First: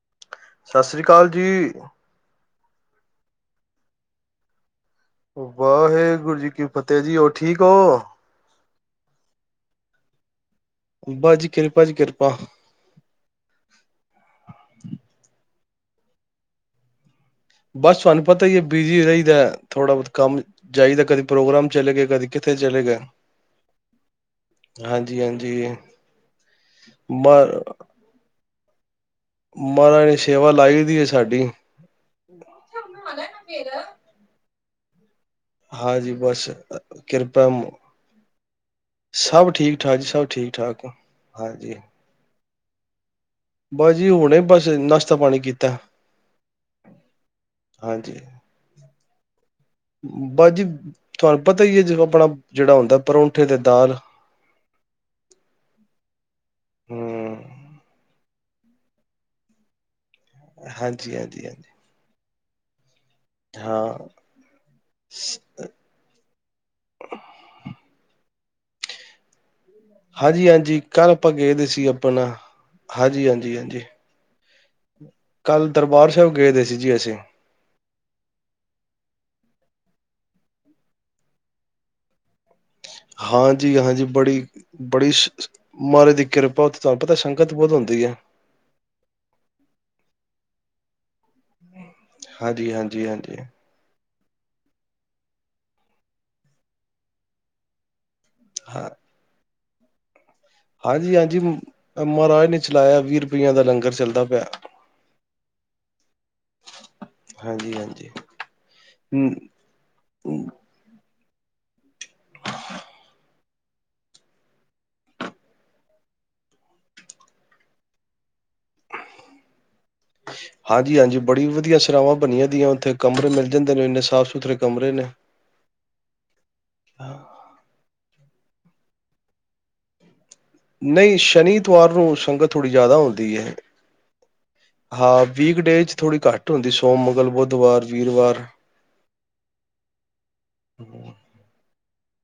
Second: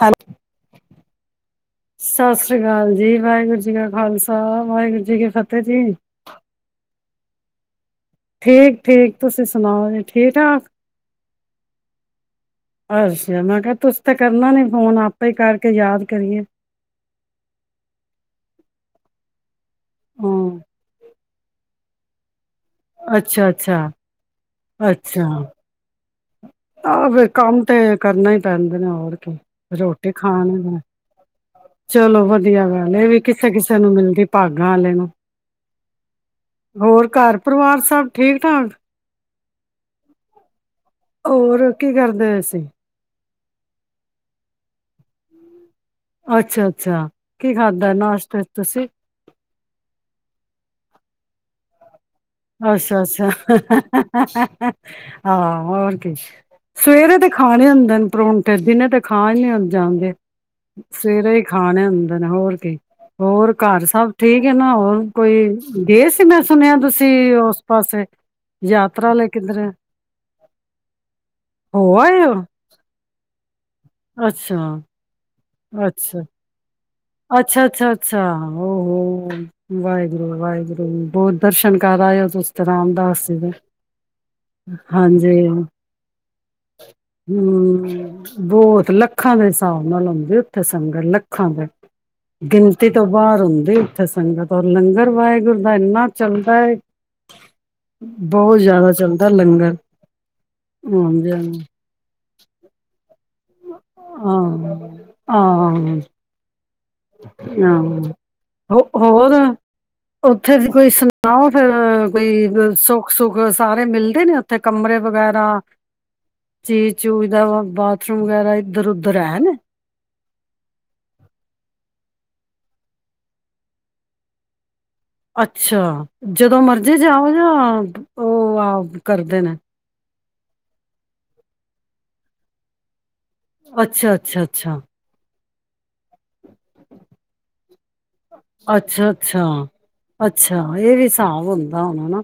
Hello. ਸਤਿ ਸ੍ਰੀ ਅਕਾਲ ਜੀ। ਸਤਿ ਸ਼੍ਰੀ ਅਕਾਲ ਜੀ, ਵਾਹਿਗੁਰੂ ਜੀ ਕਾ ਖਾਲਸਾ ਵਾਹਿਗੁਰੂ ਜੀ ਕੀ ਫਤਿਹ ਜੀ ਵਾਹਿਗੁਰੂ ਜੀ ਕੀ ਫਤ ਤੇ ਜੀ, ਹੋਰ ਠੀਕ ਹੋ? ਠੀਕ-ਠੀਕ ਤੁਸੀਂ ਸੁਣਾਓ, ਜੇ ਠੀਕ ਠਾਕ ਬਸ ਜੀ ਕਿਰਪਾ ਜੀ ਕਿਰਪਾ ਅੱਛਾ, ਮੈਂ ਕਿਹਾ ਤੁਸੀ ਤੇ ਕਰਨਾ ਨੀ ਫੋਨ, ਆਪੇ ਹੀ ਕਰਕੇ ਯਾਦ ਕਰੀਏ ਬਸ ਤੁਹਾਨੂੰ ਪਤਾ ਹੀ ਹੈ ਬਿਜੀ ਰਹੀਦਾ। ਥੋੜ੍ਹਾ ਬਹੁਤ ਕੰਮ ਹਾਂ ਜਾਈਦਾ ਕਦੇ ਪ੍ਰੋਗਰਾਮ ਚਲੇ ਗਏ, ਕਦੀ ਕਿਤ ਥੇ ਚਲੇਗੇ, ਅੱਛਾ ਅੱਛਾ ਅੱਛਾ ਹਾਂਜੀ-ਹਾਂਜੀ। ਆਹ ਫਿਰ ਕੰਮ ਤੇ ਕਰਨਾ ਹੀ ਪੈਂਦੇ ਨੇ ਹੋਰ ਮਹਾਰਾਜ ਰੋਟੀ ਨੇ ਸੇਵਾ ਖਾਨ, ਲਾਈ ਦੀ ਹੈ ਸਾਡੀ ਚਲੋ ਵਧੀਆ ਗੱਲ ਇਹ ਵੀ ਕਿਸੇ ਕਿਸੇ ਨੂੰ ਮਿਲਦੀ ਭਾ ਗਾਂ ਆਲੈ ਨੂੰ ਹਾਂਜੀ ਬਸ, ਹੋਰ ਘਰ ਕਿਰਪਾ ਪਰਿਵਾਰ [unintelligible] ਸਭ ਠੀਕ ਠਾਕ ਸਭ ਠੀਕ ਠਾਕ ਜੀ, ਸਬ ਠੀਕ-ਠਾਕ। ਹੋਰ ਕੀ ਕਰਦੇ ਪਏ ਸੀ? ਬਸ ਜੀ ਹੁਣੇ ਬਸ ਨਾਸ਼ਤਾ ਪਾਣੀ ਕੀਤਾ। ਅੱਛਾ-ਅੱਛਾ, ਕੀ ਖਾਧਾ ਹਾਂਜੀ ਨਾਸ਼ਤੇ ਚ ਤੁਸੀਂ? ਬਸ ਜੀ ਤੁਹਾਨੂੰ ਪਤਾ ਹੀ ਹੈ ਜਿਵੇਂ ਅੱਛਾ-ਅੱਛਾ, ਹਾਂ ਹੋਰ ਕਿ ਸਵੇਰੇ ਤਾਂ ਹਮ ਖਾਣੇ ਹੁੰਦੇ ਨੇ ਪਰੋਂਠ ਤੇ ਦਿਨੇ ਤੇ ਖਾਨ ਨਹੀਂ ਜਾਂਦੇ। ਹਾਂਜੀ, ਸਵੇਰੇ ਹੀ ਹਾਂਜੀ, ਹਾਂਜੀ ਖਾਣੇ ਹੁੰਦੇ ਨੇ, ਹੋਰ। [unintelligible] ਹੋਰ ਘਰ ਹਾਂ। ਸਭ ਠੀਕ ਹੈ ਨਾ, ਹੋਰ ਕੋਈ ਗਏ ਸੀ ਮੈਂ ਸੁਣਿਆ ਤੁਸੀਂ ਤੇ ਉਸ ਪਾਸੇ ਯਾਤਰਾ ਲਈ ਕਿੱਧਰ ਆ। ਹਾਂਜੀ ਹਾਂਜੀ ਕੱਲ੍ਹ ਆਪਾਂ ਗਏ ਦੇ ਸੀ ਹੋ ਆਏ ਆਪਣਾ ਹੋ ਹਾਜੀ ਹਾਂਜੀ ਹਾਂਜੀ ਅੱਛਾ ਕੱਲ ਦਰਬਾਰ ਅੱਛਾ, ਸਾਹਿਬ ਗਏ ਦੇ ਸੀ। ਜੀ ਅਸੀਂ ਅੱਛਾ ਅੱਛਾ ਅੱਛਾ ਹੋ। ਵਾਹਿਗੁਰੂ ਵਾਹਿਗੁਰੂ ਬਹੁਤ ਦਰਸ਼ਨ ਕਰ ਆਏ ਹੋ ਤੁਸੀਂ ਰਾਮਦਾਸ ਜੀ ਦੇ। ਹਾਂਜੀ, ਹਾਂਜੀ ਬੜੀ ਬੜੀ ਹਾਂਜੀ, ਸ਼- ਮਹਾਰਾਜ ਦੀ ਕਿਰਪਾ ਉੱਥੇ ਤੁਹਾਨੂੰ ਪਤਾ ਸੰਗਤ ਬਹੁਤ ਹੁੰਦੀ ਹੈ ਹੂੰ ਬਹੁਤ ਲੱਖਾਂ ਦੇ ਹਿਸਾਬ ਨਾ ਨਾ ਵੀਰੇ ਉੱਥੇ ਸੰਗਤ ਲੱਖਾਂ ਦੇ ਹਾਂਜੀ, ਗਿਣਤੀ ਹਾਂਜੀ, ਤੋਂ ਹਾਂਜੀ। ਬਾਹਰ ਹੁੰਦੀ। ਓਥੇ ਸੰਗਤ ਔਰ ਲੰਗਰ ਵਾਹਿਗੁਰ ਦਾ ਇੰਨਾ ਚੱਲਦਾ ਹੈ। ਬਹੁਤ ਹਾਂ ਜ਼ਿਆਦਾ ਚੱਲਦਾ ਲੰਗਰ ਹਾਂਜੀ ਹਾਂਜੀ ਮਹਾਰਾਜ ਨੇ ਚਲਾਇਆ ਵੀਰ ਰੁਪਏ ਆਹ ਆਹ ਹਾਂਜੀ, ਹਾਂਜੀ। ਆਹੋ ਹੂੰ ਹੋਰ ਉੱਥੇ ਵੀ ਕੋਈ ਸੁਣਾਓ ਫੇਰ ਕੋਈ ਸੁੱਖ ਸੁੱਖ ਸਾਰੇ ਮਿਲਦੇ ਨੇ ਉੱਥੇ ਕਮਰੇ ਵਗੈਰਾ ਚੀਜ ਚੂਜ ਦਾ ਬਾਥਰੂਮ ਵਗੈਰਾ ਇੱਧਰ ਉਧਰ ਹੈ ਨੇ। ਹਾਂਜੀ ਹਾਂਜੀ ਬੜੀ ਵਧੀਆ ਸਰਾਵਾ ਬਣੀਆਂ ਦੀਆਂ ਉੱਥੇ ਕਮਰੇ ਮਿਲ ਜਾਂਦੇ ਨੇ ਇੰਨੇ ਸਾਫ਼ ਸੁਥਰੇ ਕਮਰੇ। ਨੇ। ਅੱਛਾ ਜਦੋਂ ਮਰਜ਼ੀ ਹਾਂ। ਜਾਓ ਜਾਂ ਉਹ ਕਰਦੇ ਨੇ ਨਹੀਂ ਸ਼ਨੀ ਐਤਵਾਰ ਨੂੰ ਸੰਗਤ ਥੋੜ੍ਹੀ ਜ਼ਿਆਦਾ ਹੁੰਦੀ ਹੈ ਅੱਛਾ ਅੱਛਾ ਅੱਛਾ, ਹਾਂ ਵੀਕਡੇਜ ਚ ਥੋੜ੍ਹੀ ਘੱਟ ਹੁੰਦੀ ਸੋਮ, ਮੰਗਲ, ਬੁੱਧਵਾਰ। ਵੀਰਵਾਰ। ਅੱਛਾ ਅੱਛਾ ਅੱਛਾ ਇਹ ਵੀ ਹਿਸਾਬ ਹੁੰਦਾ ਹੁਣ ਹਨਾ।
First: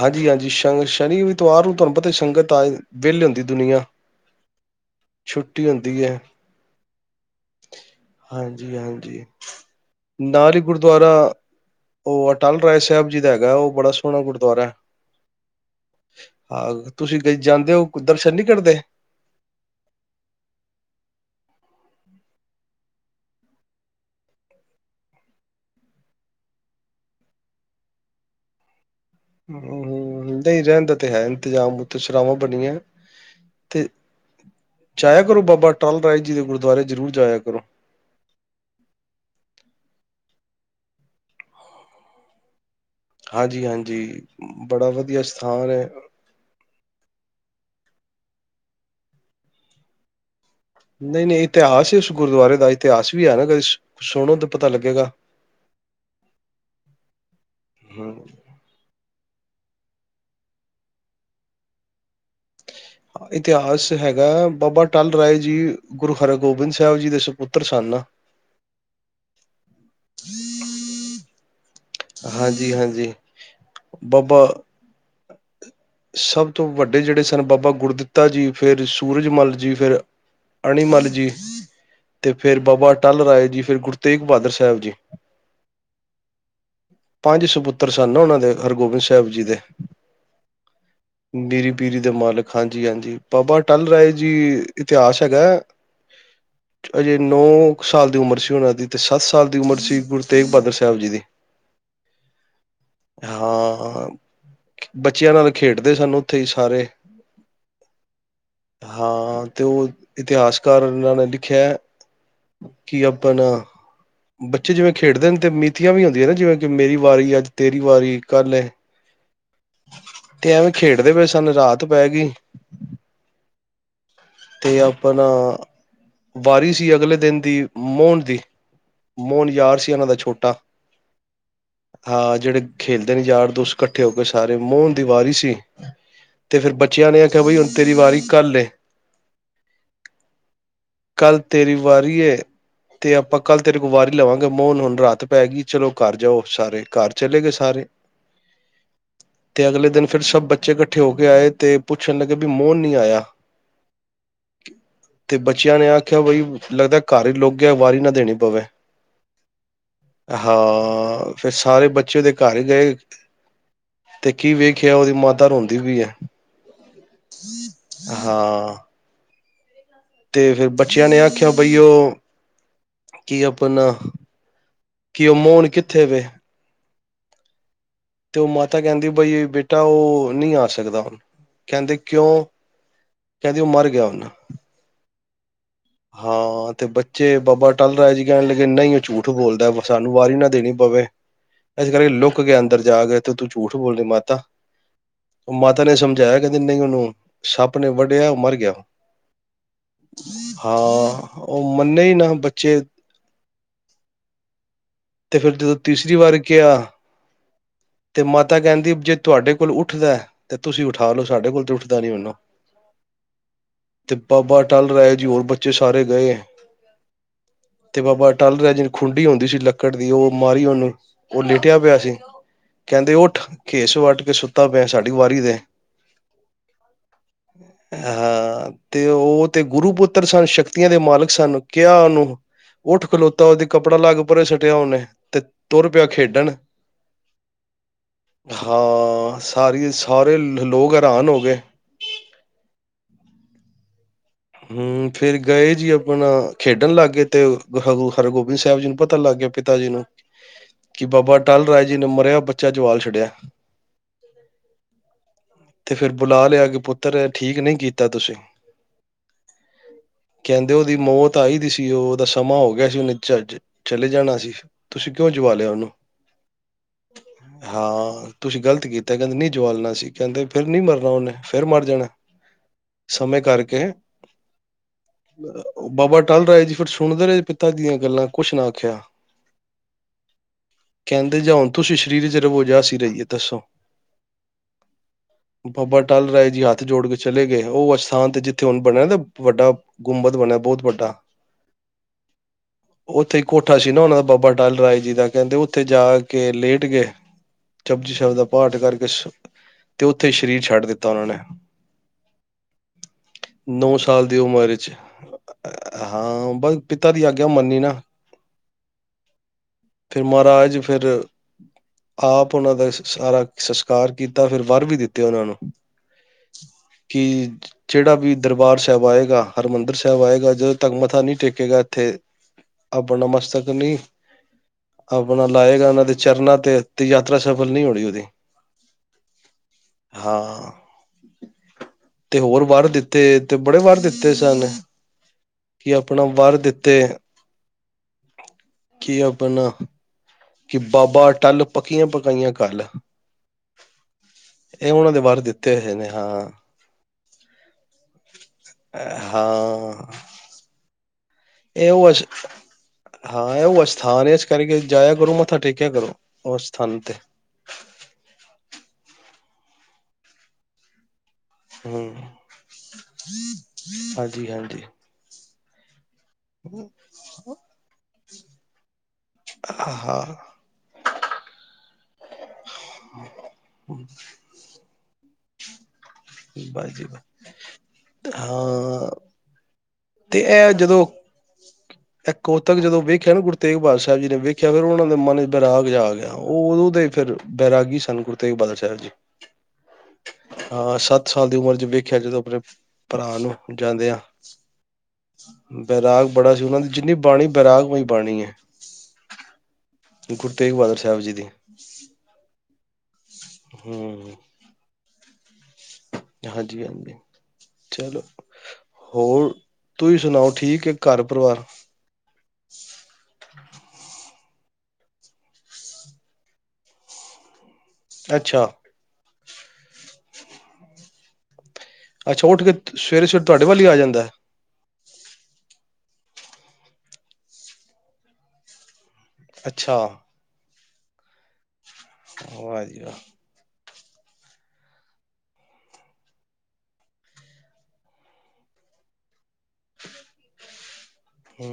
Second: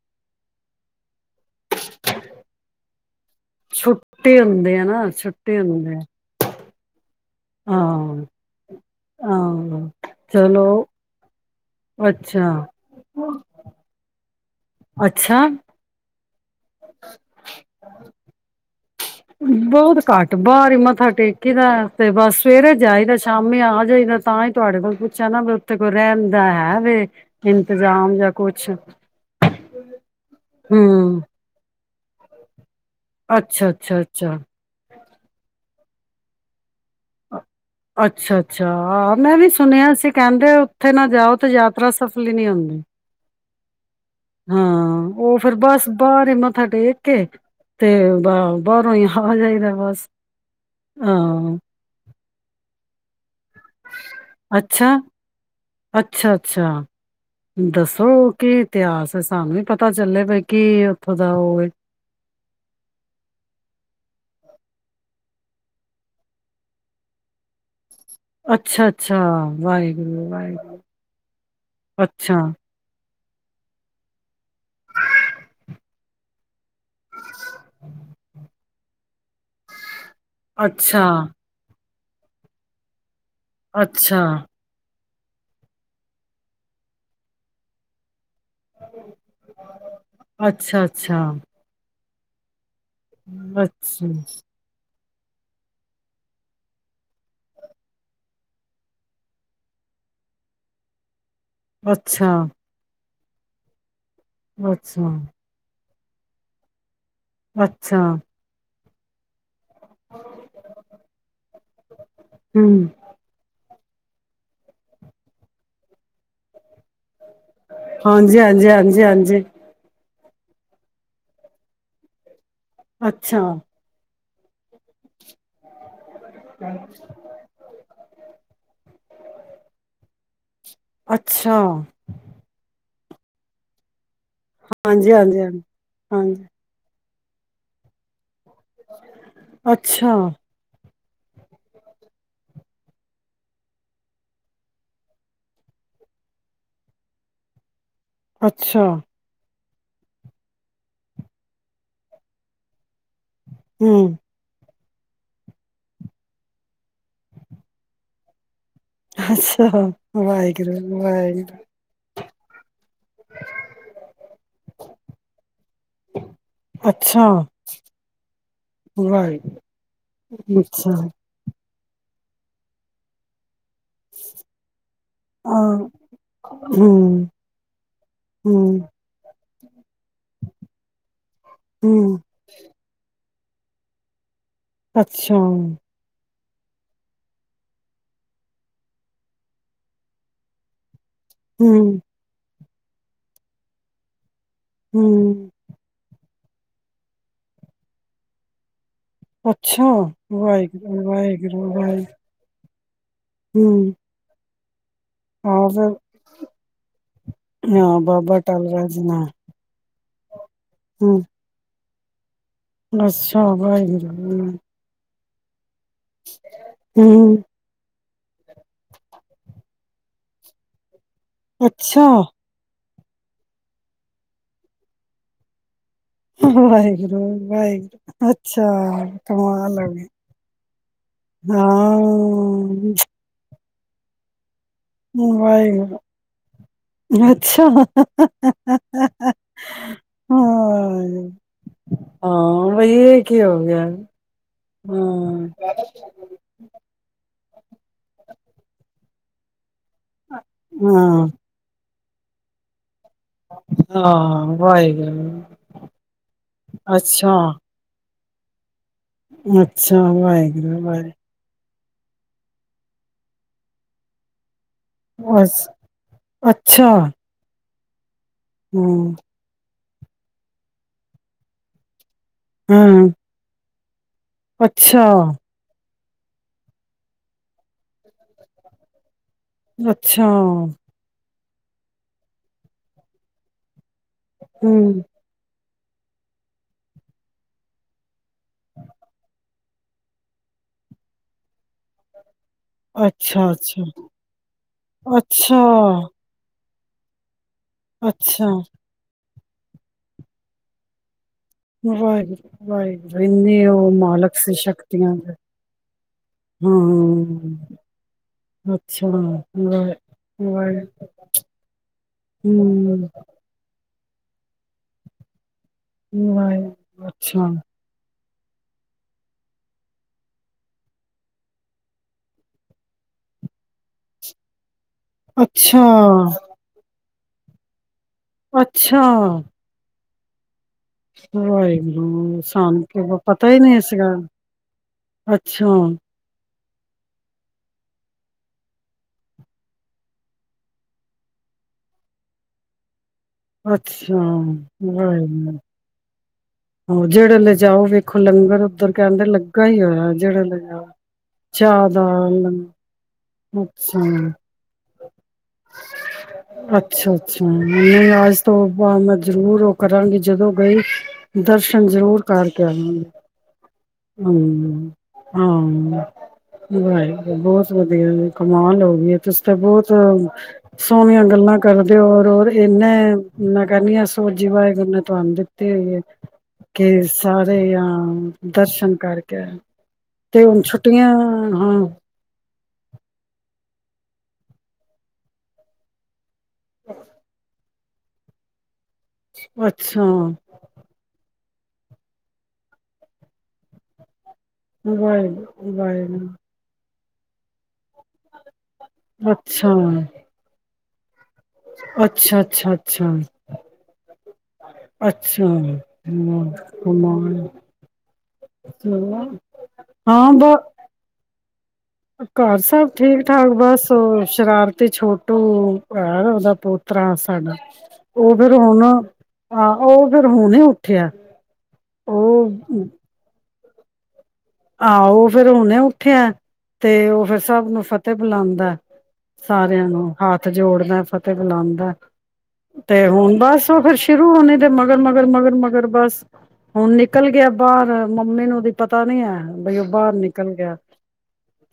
ਹਾਂਜੀ ਹਾਂਜੀ ਸ਼ਗ ਸ਼ਨੀ ਵੀ ਐਤਵਾਰ ਨੂੰ ਤੁਹਾਨੂੰ ਪਤਾ ਸੰਗਤ ਆਏ ਵਿਹਲੇ ਹੁੰਦੀ ਦੁਨੀਆਂ ਛੁੱਟੇ ਹੁੰਦੇ ਆ ਨਾ, ਛੁੱਟੇ ਛੁੱਟੀ ਹੁੰਦੇ ਆ। ਹੁੰਦੀ ਹੈ। ਹਾਂ, ਹਾਂਜੀ ਹਾਂਜੀ। ਹਾਂ, ਨਾਲ ਹੀ ਚਲੋ ਗੁਰਦੁਆਰਾ ਉਹ ਅੱਛਾ। ਅੱਟਲ ਰਾਏ ਸਾਹਿਬ ਜੀ ਦਾ ਹੈਗਾ ਉਹ ਬੜਾ ਗੁਰਦੁਆਰਾ ਹੈ। ਅੱਛਾ ਹਾਂ ਤੁਸੀਂ ਜਾਂਦੇ ਹੋ ਦਰਸ਼ਨ ਨਹੀਂ ਕਰਦੇ। ਬਹੁਤ ਘੱਟ ਬਾਹਰ ਹੀ ਮੱਥਾ ਟੇਕੀ ਦਾ ਤੇ ਬਸ ਸਵੇਰੇ ਜਾਈਦਾ ਸ਼ਾਮੀ ਆ ਜਾਈਦਾ ਤਾਂ ਹੀ ਤੁਹਾਡੇ ਕੋਲ ਪੁੱਛਿਆ ਨਾ ਵੀ ਉੱਥੇ ਕੋਈ ਰਹਿਣ ਦਾ ਹੈ ਵੀ ਇੰਤਜ਼ਾਮ ਜਾਂ ਕੁਛ ਹੂੰ ਹੂੰ ਨਈ ਰਹਿਣ ਦਾ ਤੇ ਹੂੰ, ਹੈ ਇੰਤਜ਼ਾਮ। ਅਤੇ ਸ਼ਰਾਵਾਂ ਬਣੀਆਂ ਅੱਛਾ, ਤੇ ਅੱਛਾ, ਅੱਛਾ। ਜਾਇਆ ਕਰੋ ਬਾਬਾ, ਅਟਾਲ ਰਾਏ ਜੀ ਦੇ ਗੁਰਦੁਆਰੇ, ਜ਼ਰੂਰ ਜਾਇਆ ਕਰੋ ਅੱਛਾ-ਅੱਛਾ ਮੈਂ ਵੀ ਸੁਣਿਆ ਸੀ। ਕਹਿੰਦੇ ਉੱਥੇ ਨਾ ਜਾਓ, ਤੇ ਯਾਤਰਾ ਸਫਲ ਹੀ ਨੀ ਹੁੰਦੀ। ਹਾਂਜੀ-ਹਾਂਜੀ। ਬੜਾ ਹਾਂ ਵਧੀਆ ਉਹ ਫੇਰ ਸਥਾਨ ਹੈ ਬਸ ਬਾਹਾਰੇ ਮੱਥਾ ਟੇਕ ਕੇ। ਤੇ ਬਾਹਰੋਂ ਹੀ ਆ ਜਾਈਦਾ ਬਸ ਨਹੀਂ-ਨਹੀਂ ਹਾਂ ਇਤਿਹਾਸ ਇਸ ਗੁਰਦੁਆਰੇ ਦਾ। ਇਤਿਹਾਸ ਵੀ ਐ ਨਾ, ਕਦੇ ਸੁਣੋ ਤਾਂ ਪਤਾ ਲੱਗੇਗਾ। ਅੱਛਾ-ਅੱਛਾ-ਅੱਛਾ ਦੱਸੋ, ਹੂੰ। ਕੀ ਇਤਿਹਾਸ ਤੇ ਸਾਨੂੰ ਵੀ ਪਤਾ ਚੱਲੇ, ਵੀ ਕੀ ਉੱਥੋਂ ਦਾ ਉਹ ਐ। ਇਤਿਹਾਸ ਹੈਗਾ ਬਾਬਾ ਟਲ ਰਾਏ ਜੀ ਗੁਰੂ ਹਰਿਗੋਬਿੰਦ ਸਾਹਿਬ ਜੀ ਦੇ ਸਪੁੱਤਰ ਸਨ। ਅੱਛਾ-ਅੱਛਾ, ਵਾਹਿਗੁਰੂ-ਵਾਹਿਗੁਰੂ ਅੱਛਾ। ਹਾਂਜੀ-ਹਾਂਜੀ। ਬਾਬਾ, ਸਭ, ਤੋਂ ਵੱਡੇ ਜਿਹੜੇ ਸਨ, ਬਾਬਾ ਗੁਰਦਤਾ ਜੀ ਫੇਰ ਮੁਲਜ ਮੱਲ ਜੀ ਫਿਰ, ਅੱਛਾ ਅਨੀਮਲ ਜੀ। ਤੇ ਫੇਰ ਬਾਬਾ ਅਟੱਲ ਰਾਏ ਜੀ ਫਿਰ ਗੁਰੂ ਤੇਗ ਅੱਛਾ ਬਹਾਦਰ ਸਾਹਿਬ ਜੀ। ਪੰਜ ਸਪੁੱਤਰ ਸਨ ਉਹਨਾਂ ਦੇ, ਹਰਗੋਬਿੰਦ ਸਾਹਿਬ ਜੀ ਦੇ, ਅੱਛਾ-ਅੱਛਾ, ਮੀਰੀ ਪੀਰੀ ਮਾਲਕ ਹਨ। ਜੀ ਹਾਂਜੀ ਬਾਬਾ ਅਟੱਲ ਰਾਏ ਜੀ। ਇਤਿਹਾਸ ਹੈਗਾ ਹਜੇ ਨੌ ਸਾਲ ਦੀ ਉਮਰ ਸੀ, ਉਹਨਾਂ ਦੀ ਤੇ ਸੱਤ ਸਾਲ ਦੀ ਉਮਰ ਸੀ ਗੁਰੂ ਤੇਗ ਬਹਾਦਰ ਸਾਹਿਬ ਜੀ ਦੀ। ਅੱਛਾ, ਹਾਂ, ਅੱਛਾ, ਬੱਚਿਆਂ ਨਾਲ ਖੇਡਦੇ ਸਾਨੂੰ ਉੱਥੇ ਹੀ ਸਾਰੇ, ਅੱਛਾ, ਹਾਂ, ਤੇ ਉਹ ਇਤਿਹਾਸਕਾਰ ਇਹਨਾਂ ਨੇ ਲਿਖਿਆ ਹਮ ਕਿ ਆਪਣਾ ਬੱਚੇ ਜਿਵੇਂ ਖੇਡਦੇ ਨੇ ਤੇ ਮੀਤੀਆਂ ਵੀ ਆਦੀਆਂ ਨਾ ਜਿਵੇਂ, ਕਿ ਮੇਰੀ ਵਾਰੀ ਅੱਜ ਤੇਰੀ ਵਾਰੀ ਹਾਂਜੀ ਕੱਲ ਐ। ਹਾਂਜੀ ਹਾਂਜੀ ਹਾਂਜੀ ਤੇ ਐਵੇਂ ਖੇਡਦੇ ਪਏ ਸਨ ਰਾਤ ਪੈ ਗਈ ਅੱਛਾ ਤੇ ਆਪਣਾ ਵਾਰੀ ਸੀ, ਅਗਲੇ ਦਿਨ ਦੀ ਮੋਹਣ ਦੀ ਮੋਹਨ ਯਾਰ ਸੀ, ਉਹਨਾ ਦਾ ਛੋਟਾ ਅੱਛਾ ਹਾਂ ਜਿਹੜੇ ਖੇਲਦੇ ਨੇ ਯਾਰ ਦੋਂਸਤ ਇਕੱਠੇ ਹੋਕੇ ਸਾਰੇ ਮੋਹਨ ਦੀ ਹਾਂਜੀ ਵਾਰੀ ਹਾਂਜੀ ਸੀ, ਹਾਂਜੀ ਹਾਂਜੀ ਤੇ ਫਿਰ ਬੱਚੇ ਬੱਚਿਆਂ ਨੇ ਆਖਿਆ, ਬਈ ਹੁਣ ਤੇਰੀ ਵਾਰੀ ਕੱਲੇ ਅੱਛਾ ਕੱਲ੍ਹ ਤੇਰੀ ਵਾਰੀ ਏ, ਤੇ ਆਪਾਂ ਕੱਲ੍ਹ ਤੇਰੇ ਕੋਲੋ ਵਾਰੀ ਲਵਾਂਗੇ, ਮੋਹਨ ਹੁਣ ਰਾਤ ਪੈ ਗਈ ਚਲੋ ਘਰ ਜਾਓ ਸਾਰੇ, ਘਰ ਚਲੇ ਗਏ ਸਾਰੇ ਅੱਛਾ ਤੇ ਅਗਲੇ ਦਿਨ, ਫਿਰ ਸਭ ਬੱਚੇ ਇਕੱਠੇ ਹੋ ਕੇ ਆਏ ਤੇ ਪੁੱਛਣ ਲੱਗੇ ਕੀ ਮੋਹਨ ਨੀ ਆਇਆ ਹੂ ਤੇ ਬੱਚਿਆਂ ਨੇ ਆਖਿਆ ਬਈ ਲੱਗਦਾ ਘਰ ਹੀ ਲੁਕ ਗਿਆ ਵਾਰੀ ਨਾ ਦੇਣੀ ਪਵੇ ਅੱਛਾ, ਵਾਹਿਗੁਰੂ- ਹਾਂ ਫਿਰ ਵਾਹਿਗੁਰੂ ਸਾਰੇ ਬੱਚੇ ਉਹਦੇ ਘਰ ਗਏ ਤੇ ਕੀ ਵੇਖਿਆ, ਉਹਦੀ ਮਾਤਾ ਰੋਂਦੀ ਪਈ ਏ ਅੱਛਾ, ਹਾਂ ਵਾਹਿਗੁਰੂ ਤੇ, ਫੇਰ ਅੱਛਾ, ਬੱਚਿਆਂ ਨੇ ਆਖਿਆ ਬਈ ਉਹ, ਕੀ ਆਪਨਾ, ਕਿ ਉਹ ਮੋਹਨ ਕਿੱਥੇ ਵੇ ਹਮ [unintelligible] ਤੇ ਉਹ ਮਾਤਾ ਕਹਿੰਦੀ, ਬੇਟਾ ਉਹ ਨਹੀਂ ਆ ਸਕਦਾ ਹੁਣ, ਕਹਿੰਦੇ ਹੂੰ, ਕਿਉਂ ਕਹਿੰਦੀ, ਉਹ ਮਰ ਗਿਆ ਹੁਣ ਅੱਛਾ ਹਾਂ, ਤੇ ਬੱਚੇ ਬਾਬਾ ਟੱਲ ਰਾਏ ਜੀ ਕਹਿਣ ਲਗੇ, ਨਹੀਂ ਉਹ ਝੂਠ ਬੋਲਦਾ ਸਾਨੂੰ ਵਾਰੀ ਨਾ ਦੇਣੀ ਪਵੇ ਇਸ ਹੂੰ, ਕਰਕੇ ਲੁੱਕ ਗਿਆ ਅੰਦਰ ਜਾ ਗਏ ਤਾਂ ਤੂੰ ਝੂਠ ਬੋਲ ਰਹੀ ਏ ਮਾਤਾ ਹੂੰ, ੳਹ ਮਾਤਾ ਨੇ ਸਮਝਾਇਆ ਕਹਿੰਦੇ ਨਹੀਂ ਉਹਨੂੰ ਸੱਪ ਨੇ ਵੱਡਿਆ ਉਹ ਮਰ ਗਿਆ। ਅੱਛਾ, ਵਾਹਿਗੁਰੂ ਹਾਂ, ਉਹ ਮੰਨੇ ਹੀ ਨਾ ਬੱਚੇ ਹੂ ਤੇ ਫਿਰ ਜਦੋਂ ਤੀਸਰੀ ਵਾਰ ਕਿਹਾ ਹਾਂ ਤੇ ਬਾਬਾ ਮਾਤਾ ਟਾਲਰਾ ਕਹਿੰਦੀ ਜੀ ਜੇ ਨਾਲ ਤੁਹਾਡੇ ਕੋਲ ਉੱਠਦਾ ਐ ਤੇ ਤੁਸੀਂ ਉਠਾ ਹੂੰ, ਲੋ, ਸਾਡੇ ਕੋਲ ਤੇ ਉੱਠ। [unintelligible] ਅੱਛਾ ਵਾਹਿਗੁਰੂ। ਟਲ ਰਾਏ ਜੀ ਹੋਰ ਬੱਚ ਚੇ ਸਾਰੇ ਗਏ ਐ। ਹੂੰ, ਤੇ ਬਾਬਾ ਅਟਲ ਰਿਹਾ ਜਿਹੂੰ ਖੁੰਡੀ ਹੁੰਦੀ ਸੀ ਲੱਕੜ ਦੀ ਉਹ ਮਾਰੀ ਉਹਨੂੰ ਉਹ ਲੇਟਿਆ ਪਿਆ ਅੱਛਾ, ਸੀ। ਕਹਿੰਦੇ ਉੱਠ ਖੇਸ ਵੱਟ ਕੇ ਸੁੱਤਾ ਪਿਆ, ਸਾਡੀ ਵਾਰੀ ਦੇ। ਵਾਹਿਗੁਰੂ, ਵਾਹਿਗੁਰੂ ਅੱਛਾ, ਹਾਂ ਤੇ ਉਹ ਤੇ ਕਮਾਲ ਹੋ ਗੁਰੂ ਗਈ ਪੁੱਤਰ ਸਨ, ਸ਼ਕਤੀਆਂ ਦੇ ਮਾਲਕ ਸਨ, ਕਿਆ ਉਹਨੂੰ ਉਠ ਹਾਂ, ਖਲੋਤਾ ਉਹਦੇ ਕੱਪੜਾ ਲਾ ਕੇ ਪਰਾ ਸੁਟਿਆ ਉਹਨੇ ਤੇ ਤੁਰ ਵਾਹਿਗੁਰੂ ਪਿਆ ਖੇਡਣ। ਹਾਂ ਹਾਂ ਸਾਰੀ ਸਾਰੇ ਲੋਕ ਹੈਰਾਨ ਹੋ ਗਏ ਬਈ ਇਹ ਕੀ ਹੋ ਗਿਆ। ਹੂੰ, ਫੇਰ ਹਾਂ, ਗਏ ਜੀ ਆਪਣਾ ਖੇਡਣ ਲੱਗ ਗਏ ਤੇ [unintelligible] ਹਰ ਗੋਬਿੰਦ ਸਾਹਿਬ ਜੀ ਨੂੰ ਪਤਾੱ ਲੱਗ ਗਿਆ ਜੀ ਨੂੰ ਕਿ ਹਾਂ, ਬਾਬਾ ਅਟਲ ਰਾਏ ਜਿਹਨੂੰ ਮਰਿਆ ਬੱਚਾ ਜਵਾਲ ਹਾਂ ਵਾਹਿਗੁਰੂ ਤੇ ਫਿਰ ਬੁਲਾ ਲਿਆ ਕਿ ਪੁੱਤਰ ਅੱਛਾ। ਠੀਕ ਨਹੀਂ ਕੀਤਾ ਤੁਸੀਂ। ਅੱਛਾ ਵਾਹਿਗੁਰੂ ਵਾਹਿ ਕਿ ਉਹ ਉਹਦਾ ਸਮਾਂ ਹੋ ਗਿਆ ਸੀ, ਉਹਨੇ ਝੱਜ ਚਲੇ ਜਾਣਾ ਸੀ। ਤੁਸੀਂ ਕਿਉਂ ਜਵਾ ਲਿਆ ਉਹਨੂੰ ਅੱਛ-ਅੱਛਾ। ਹਾਂ। ਤੁਸੀਂ ਗਲਤ ਕੀਤਾ ਕਹਿੰਦੇ ਨਹੀਂ ਜਵਾਲਨਾ ਸੀਂ ਕਹਿੰਦੇ ਫੇਰ ਨੀ ਮਰਨਾ ਉਹਨੇ, ਫੇਰ ਮਰ ਜਾਣਾ ਐ। ਹੂੰ ਸਮੇਂ ਕਰਕੇ ਅੱਛਾ। ਅਹ, ਬਾਬਾ ਅਟਲ ਰਾਏ ਜੀ ਫਿਰ ਸੁਣਦੇ ਰਹੇ ਪਿਤਾ ਦੀਆਂ ਗੱਲਾਂ ਕੁਛ ਨਾ ਆਖਿਆ। ਅੱਛਾ। ਕਹਿੰਦੇ ਜਾ ਹੁਣ ਤੁਸੀਂ ਸਰੀਰ ਚ ਰਹੋ ਜਾ ਅਸੀ ਰਹੀਏ ਦੱਸੋ। ਹੂੰ। ਬਾਬਾ ਅਟਲ ਰਾਏ ਜੀ ਹੱਥ ਜੋੜ ਕੇ ਚਲੇ ਗਏ, ਉਹ ਅਸਥਾਨ ਤੇ ਜਿੱਥੇ ਹੁਨ ਬਣਿਆ [unintelligible] ਵੱਡਾ ਗੁੰਬਦ ਬਣਿਆ ਬਹੁਤ ਵੱਡਾ। ਉੱਥੇ ਅੱਛਾ, ਕੋਠਾ ਅੱਛਾ, ਸੀ ਨਾ ਉਹਨਾਂ ਦਾ ਬਾਬਾ ਅਟੱਲ ਰਾਏ ਜੀ ਦਾ ਕਹਿੰਦੇ ਅੱਛਾ, ਉੱਥੇ ਜਾ ਕੇ ਲੇਟ ਗਏ ਜਪੁਜੀ ਸਾਹਿਬ ਦਾ ਅੱਛਾ ਪਾਠ ਕਰਕੇ ਸੋ ਤੇ ਉੱਥੇ ਸਰੀਰ ਛੱਡ ਦਿੱਤਾ ਉਹਨਾਂ ਨੇ ਵਾਹਿਗੁਰੂ ਵਾਹਿਗੁਰੂ ਇੰਨੇ ਉਹ ਨੌ ਸਾਲ ਮਾਲਕ ਦੀ ਸੀ ਉਮਰ ਵਿੱਚ ਸ਼ਕਤੀਆਂ ਦੇ ਹਾਂ ਬਸ ਪਿਤਾ ਦੀ ਆਗਿਆ ਹਾਂ ਮੰਨੀ ਨਾ ਅੱਛਾ ਫਿਰ ਵਾਹਿਗੁਰੂ, ਮਹਾਰਾਜ ਵਾਹਿਗੁਰੂ ਫਿਰ ਹੂੰ, ਕਾਰ ਕੀਤਾ ਫਿਰ ਵਰ ਵੀ ਦਿੱਤੇ ਉਹਨਾਂ ਨੂੰ ਵਾਹਿ ਕਿ ਅੱਛਾ ਜਿਹੜਾ ਵੀ ਦਰਬਾਰ ਸਾਹਿਬ ਆਏਗਾ ਹਰਿਮੰਦਰ ਸਾਹਿਬ ਆਏਗਾ ਜਦੋਂ ਤੱਕ ਮੱਥਾ ਨਹੀਂ ਟੇਕੇਗਾ ਇੱਥੇ ਆਪਣਾ ਮਸਤਕ ਨਹੀਂ ਆਪਣਾ ਅੱਛਾ, ਲਾਏਗਾ ਇਹਨਾਂ ਦੇ ਚਰਨਾਂ ਤੇ ਤੇ ਯਾਤਰਾ ਸਫਲ ਨਹੀਂ ਹੋਣੀ ਉਹਦੀ ਅੱਛਾ ਹਾਂ ਤੇ ਵਾਹਿਗੁਰੂ ਹੋਰ ਵਰ ਸ਼ਾਂਤੀ ਦਿੱਤੇ ਬਖਸ਼ੀ ਤੇ ਬੜੇ ਵਰ ਦਿੱਤੇ ਸਨ ਅੱਛਾ, ਕਿ ਆਪਣਾ ਵਰ ਦਿੱਤੇ ਕੀ ਆਪਣਾ ਕਿ ਬਾਬਾ ਅਟੱਲ ਪੱਕੀਆਂ ਪਕਾਈਆਂ ਘੱਲ ਅੱਛਾ ਦੇ ਵਰ ਵਾਹਿਗੁਰੂ ਦਿੱਤੇ ਹੋਏ ਨੇ ਹਾਂ ਹਾਂ ਜਿਹੜਾ ਲਿਜਾਓ ਵੇਖੋ ਲੰਗਰ ਉਧਰ ਕਹਿੰਦੇ ਲੱਗਾ ਹੀ ਹੋਇਆ ਹਾਂ ਜਿਹੜਾ ਲਿਜਾਓ ਚਾਹ ਇਹ ਦਾ ਉਹ ਅਸ ਹਾਂ ਲੰਗਰ ਇਹ ਉਹ ਅੱਛਾ ਅਸਥਾਨ ਇਸ ਕਰਕੇ ਜਾਇਆ ਕਰੋ ਮੱਥਾ ਟੇਕਿਆ ਕਰੋ ਉਸ ਸਥਾਨ ਅੱਛਾ ਤੇ ਅੱਛਾ ਨਹੀਂ ਅੱਜ ਤੋਂ ਬਾਅਦ ਮੈਂ ਜ਼ਰੂਰ ਉਹ ਕਰਾਂਗੀ ਜਦੋਂ ਗਈ ਦਰਸ਼ਨ ਹਮ ਜ਼ਰੂਰ ਕਰਕੇ ਆਵਾਂਗੇ। ਹਾਂਜੀ ਹਾਂਜੀ ਹੂੰ ਹਾਂ ਹੂੰ ਵਾਹਿਗੁਰੂ ਬਹੁਤ ਵਧੀਆ ਕਮਾਲ ਹੋ ਗਈ ਏ। ਤੇ ਬਹੁਤ ਹਾਂ ਸੋਹਣੀਆਂ ਗੱਲਾਂ ਕਰਦੇ ਹੋ ਔਰ ਇਹਨੇ ਮੈਂ ਕਿਹਨੀ ਆ ਸੋਝੀ ਵਾਹਿਗੁਰੂ ਨੇ ਤੁਹਾਨੂੰ ਦਿੱਤੀ ਤੇ ਬਸ ਕਿ ਜੀ ਬਸ। ਸਾਰੇ ਆ ਦਰਸ਼ਨ ਹਾਂ ਕਰਕੇ ਤੇ ਹੁਣ ਛੁੱਟੀਆਂ ਹਾਂ ਤੱਕ ਜਦੋਂ ਵੇਖਿਆ ਨਾ ਗੁਰੂ ਤੇਗ ਬਹਾਦੁਰ ਸਾਹਿਬ ਜੀ ਨੇ ਵੇਖਿਆ, ਫਿਰ ਉਹਨਾਂ ਦੇ ਮਨ ਚ ਬੈਰਾਗ ਜਿਯਾ ਆ ਗਿਆ। ਉਹ ਉਦੋਂ ਦੇ ਫੇਰ ਬੈਰਾਗੀ ਤਨ ਗੁਰੂ ਤੇਗ ਬਹਾਦੁਰ ਸਾਹਿਬ ਅੱਛਾ। ਹਾਂ ਸੱਤ ਸਾਲ ਦੀ ਉਮਰ ਚ ਵੇਖਿਆ, ਜਦੋਂ ਆਪਣੇ ਭਰਾ ਨੂੰ ਜਾਦਿਆ ਵਾਹਿਗੁਰੂ ਬੈਰਾਗ ਵਾਹਿਗੁਰੂ ਬੜਾ ਸੀ, ਉਹਨਾਂ ਦੀ ਜਿੰਨੀ ਬਾਣੀ ਬੈਰਾਗ ਔ ਹੀ ਬਾਣੀ ਹੈ, ਅੱਛਾ ਗੁਰੂ ਤੇਗ ਬਹਾਦਰ [unintelligible] ਅੱਛਾ, ਅੱਛਾ। ਅੱਛਾ। ਹੂੰ, ਅੱਛਾ ਹਮ ਹਾਂਜੀ ਹਾਂਜੀ, ਕਮਾਲ ਚਲੋ ਚਲੋ ਹੋਰ ਤੁਸੀਂ ਹਾਂ ਬ ਸੁਣਾਓ ਠੀਕ ਹੈ, ਘਰ ਪਰਿਵਾਰ ਘਰ ਸਭ ਠੀਕ ਠਾਕ, ਬਸ ਹੋਰ ਸ਼ਰਾਰਤੀ ਛੋਟੂ ਭਰਾ ਹੈ,, ਉਹਦਾ ਪੋਤਰਾ ਸਾਡਾ ਔ ਫੇਰ ਹੁਣ ਅੱਛਾ ਔ ਨਾ ਹਾ, ਉਹ ਫੇਰ ਹੁਣੇ ਉੱਠਿਆ। ਅੱਛਾ ਉਹ ਉਠ ਕੇ ਸਵੇਰੇ ਸਵੇਰੇ ਤੁਹਾਡੇ ਵੱਲ ਹੀ ਆ ਜਾਂਦਾ। ਆਹੋ ਉਹ ਫੇਰ ਹੁਣੇ ਉੱਠਿਆ ਤੇ ਉਹ ਫੇਰ ਸਭ ਨੂੰ ਫਤਿਹ ਬੁਲਾਉਂਦਾ। ਸਾਰਿਆਂ ਅੱਛਾ ਨੂੰ ਹਾਥ ਜੋੜਦਾ ਫਤਿਹ ਬੁਲਾਉਂਦਾ। ਵਾਹ ਜੀ ਤੇ ਵਾਹ ਹੁਣ ਬਸ ਫਿਰ ਸ਼ੁਰੂ ਹੋਣੇ ਦੇ ਮਗਰ ਮਗਰ ਮਗਰ ਮਗਰ ਬਸ ਹੁਣ ਨਿਕਲ ਗਿਆ, ਬਾਹਰ ਮੰਮੀ ਨੂੰ ਉਹਦਾ ਪਤਾ ਨੀ ਹੈ। ਬਈ ਉਹ ਬਾਹਰ ਨਿਕਲ ਗਿਆ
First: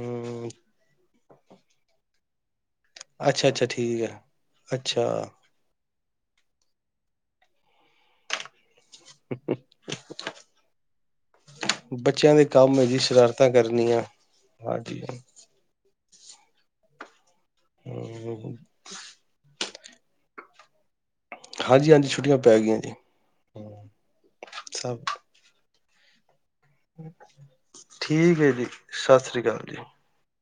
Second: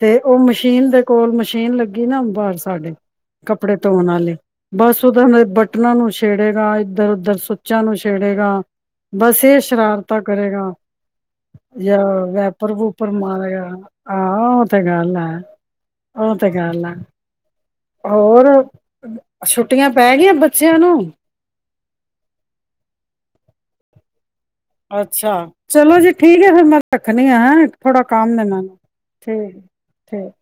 ਤੇ ਉਹ ਮਸ਼ੀਨ ਦੇ ਕੋਲ ਮਸ਼ੀਨ ਲੱਗੀ ਨਾ ਬਸ ਸਾਡੇ ਅੱਛਾ ਅੱਛਾ ਕੱਪੜੇ ਠੀਕ ਧੋਣ ਹੈ ਵਾਲੇ ਬਸ ਅੱਛਾ ਉਹਦਾ ਊਨਾਨੂ ਛੇੜੇਗਾ, ਇੱਧਰ ਉਧਰ ਸੁੱਚਾਂ ਨੂੰ ਛੇੜੇਗਾ। ਬਸ ਇਹ ਸ਼ਰਾਰਤਾ ਕਰੇਗਾ ਜਾਂ ਬੱਚਿਆਂ ਦੇ ਵਾਏਪਰ ਕੰਮ ਹੈ ਜੀ ਵੂਪਰ ਸ਼ਰਾਰਤਾਂ ਮਾਰੇਗਾ, ਕਰਨੀਆਂ ਆਹ ਉਹ ਤੇ ਹਾਂਜੀ ਗੱਲ ਹੈ। ਔ ਤੇ ਗੱਲ ਐ ਹੋਰ ਹਮ ਅੱਛਾ ਛੁਟੀਆਂ ਪੈ ਗਈਆਂ ਬੱਚਿਆਂ ਨੂੰ। ਹਾਂਜੀ-ਹਾਂਜੀ ਛੁੱਟੀਆਂ ਪੈ ਗਈਆਂ ਨੇ। ਅੱਛਾ। ਚਲੋ ਜੀ ਠੀਕ ਠੀਕ ਫਿਰ ਮੈਂ ਰੱਖਣੀ ਆ, ਥੋੜਾ ਠੀਕ ਕੰਮ ਏ ਹੈ ਜੀ, ਮੈਨੂੰ ਸਤਿ ਸ੍ਰੀ ਅਕਾਲ ਜੀ। ਠੀਕ-ਠੀਕ। [inaudible]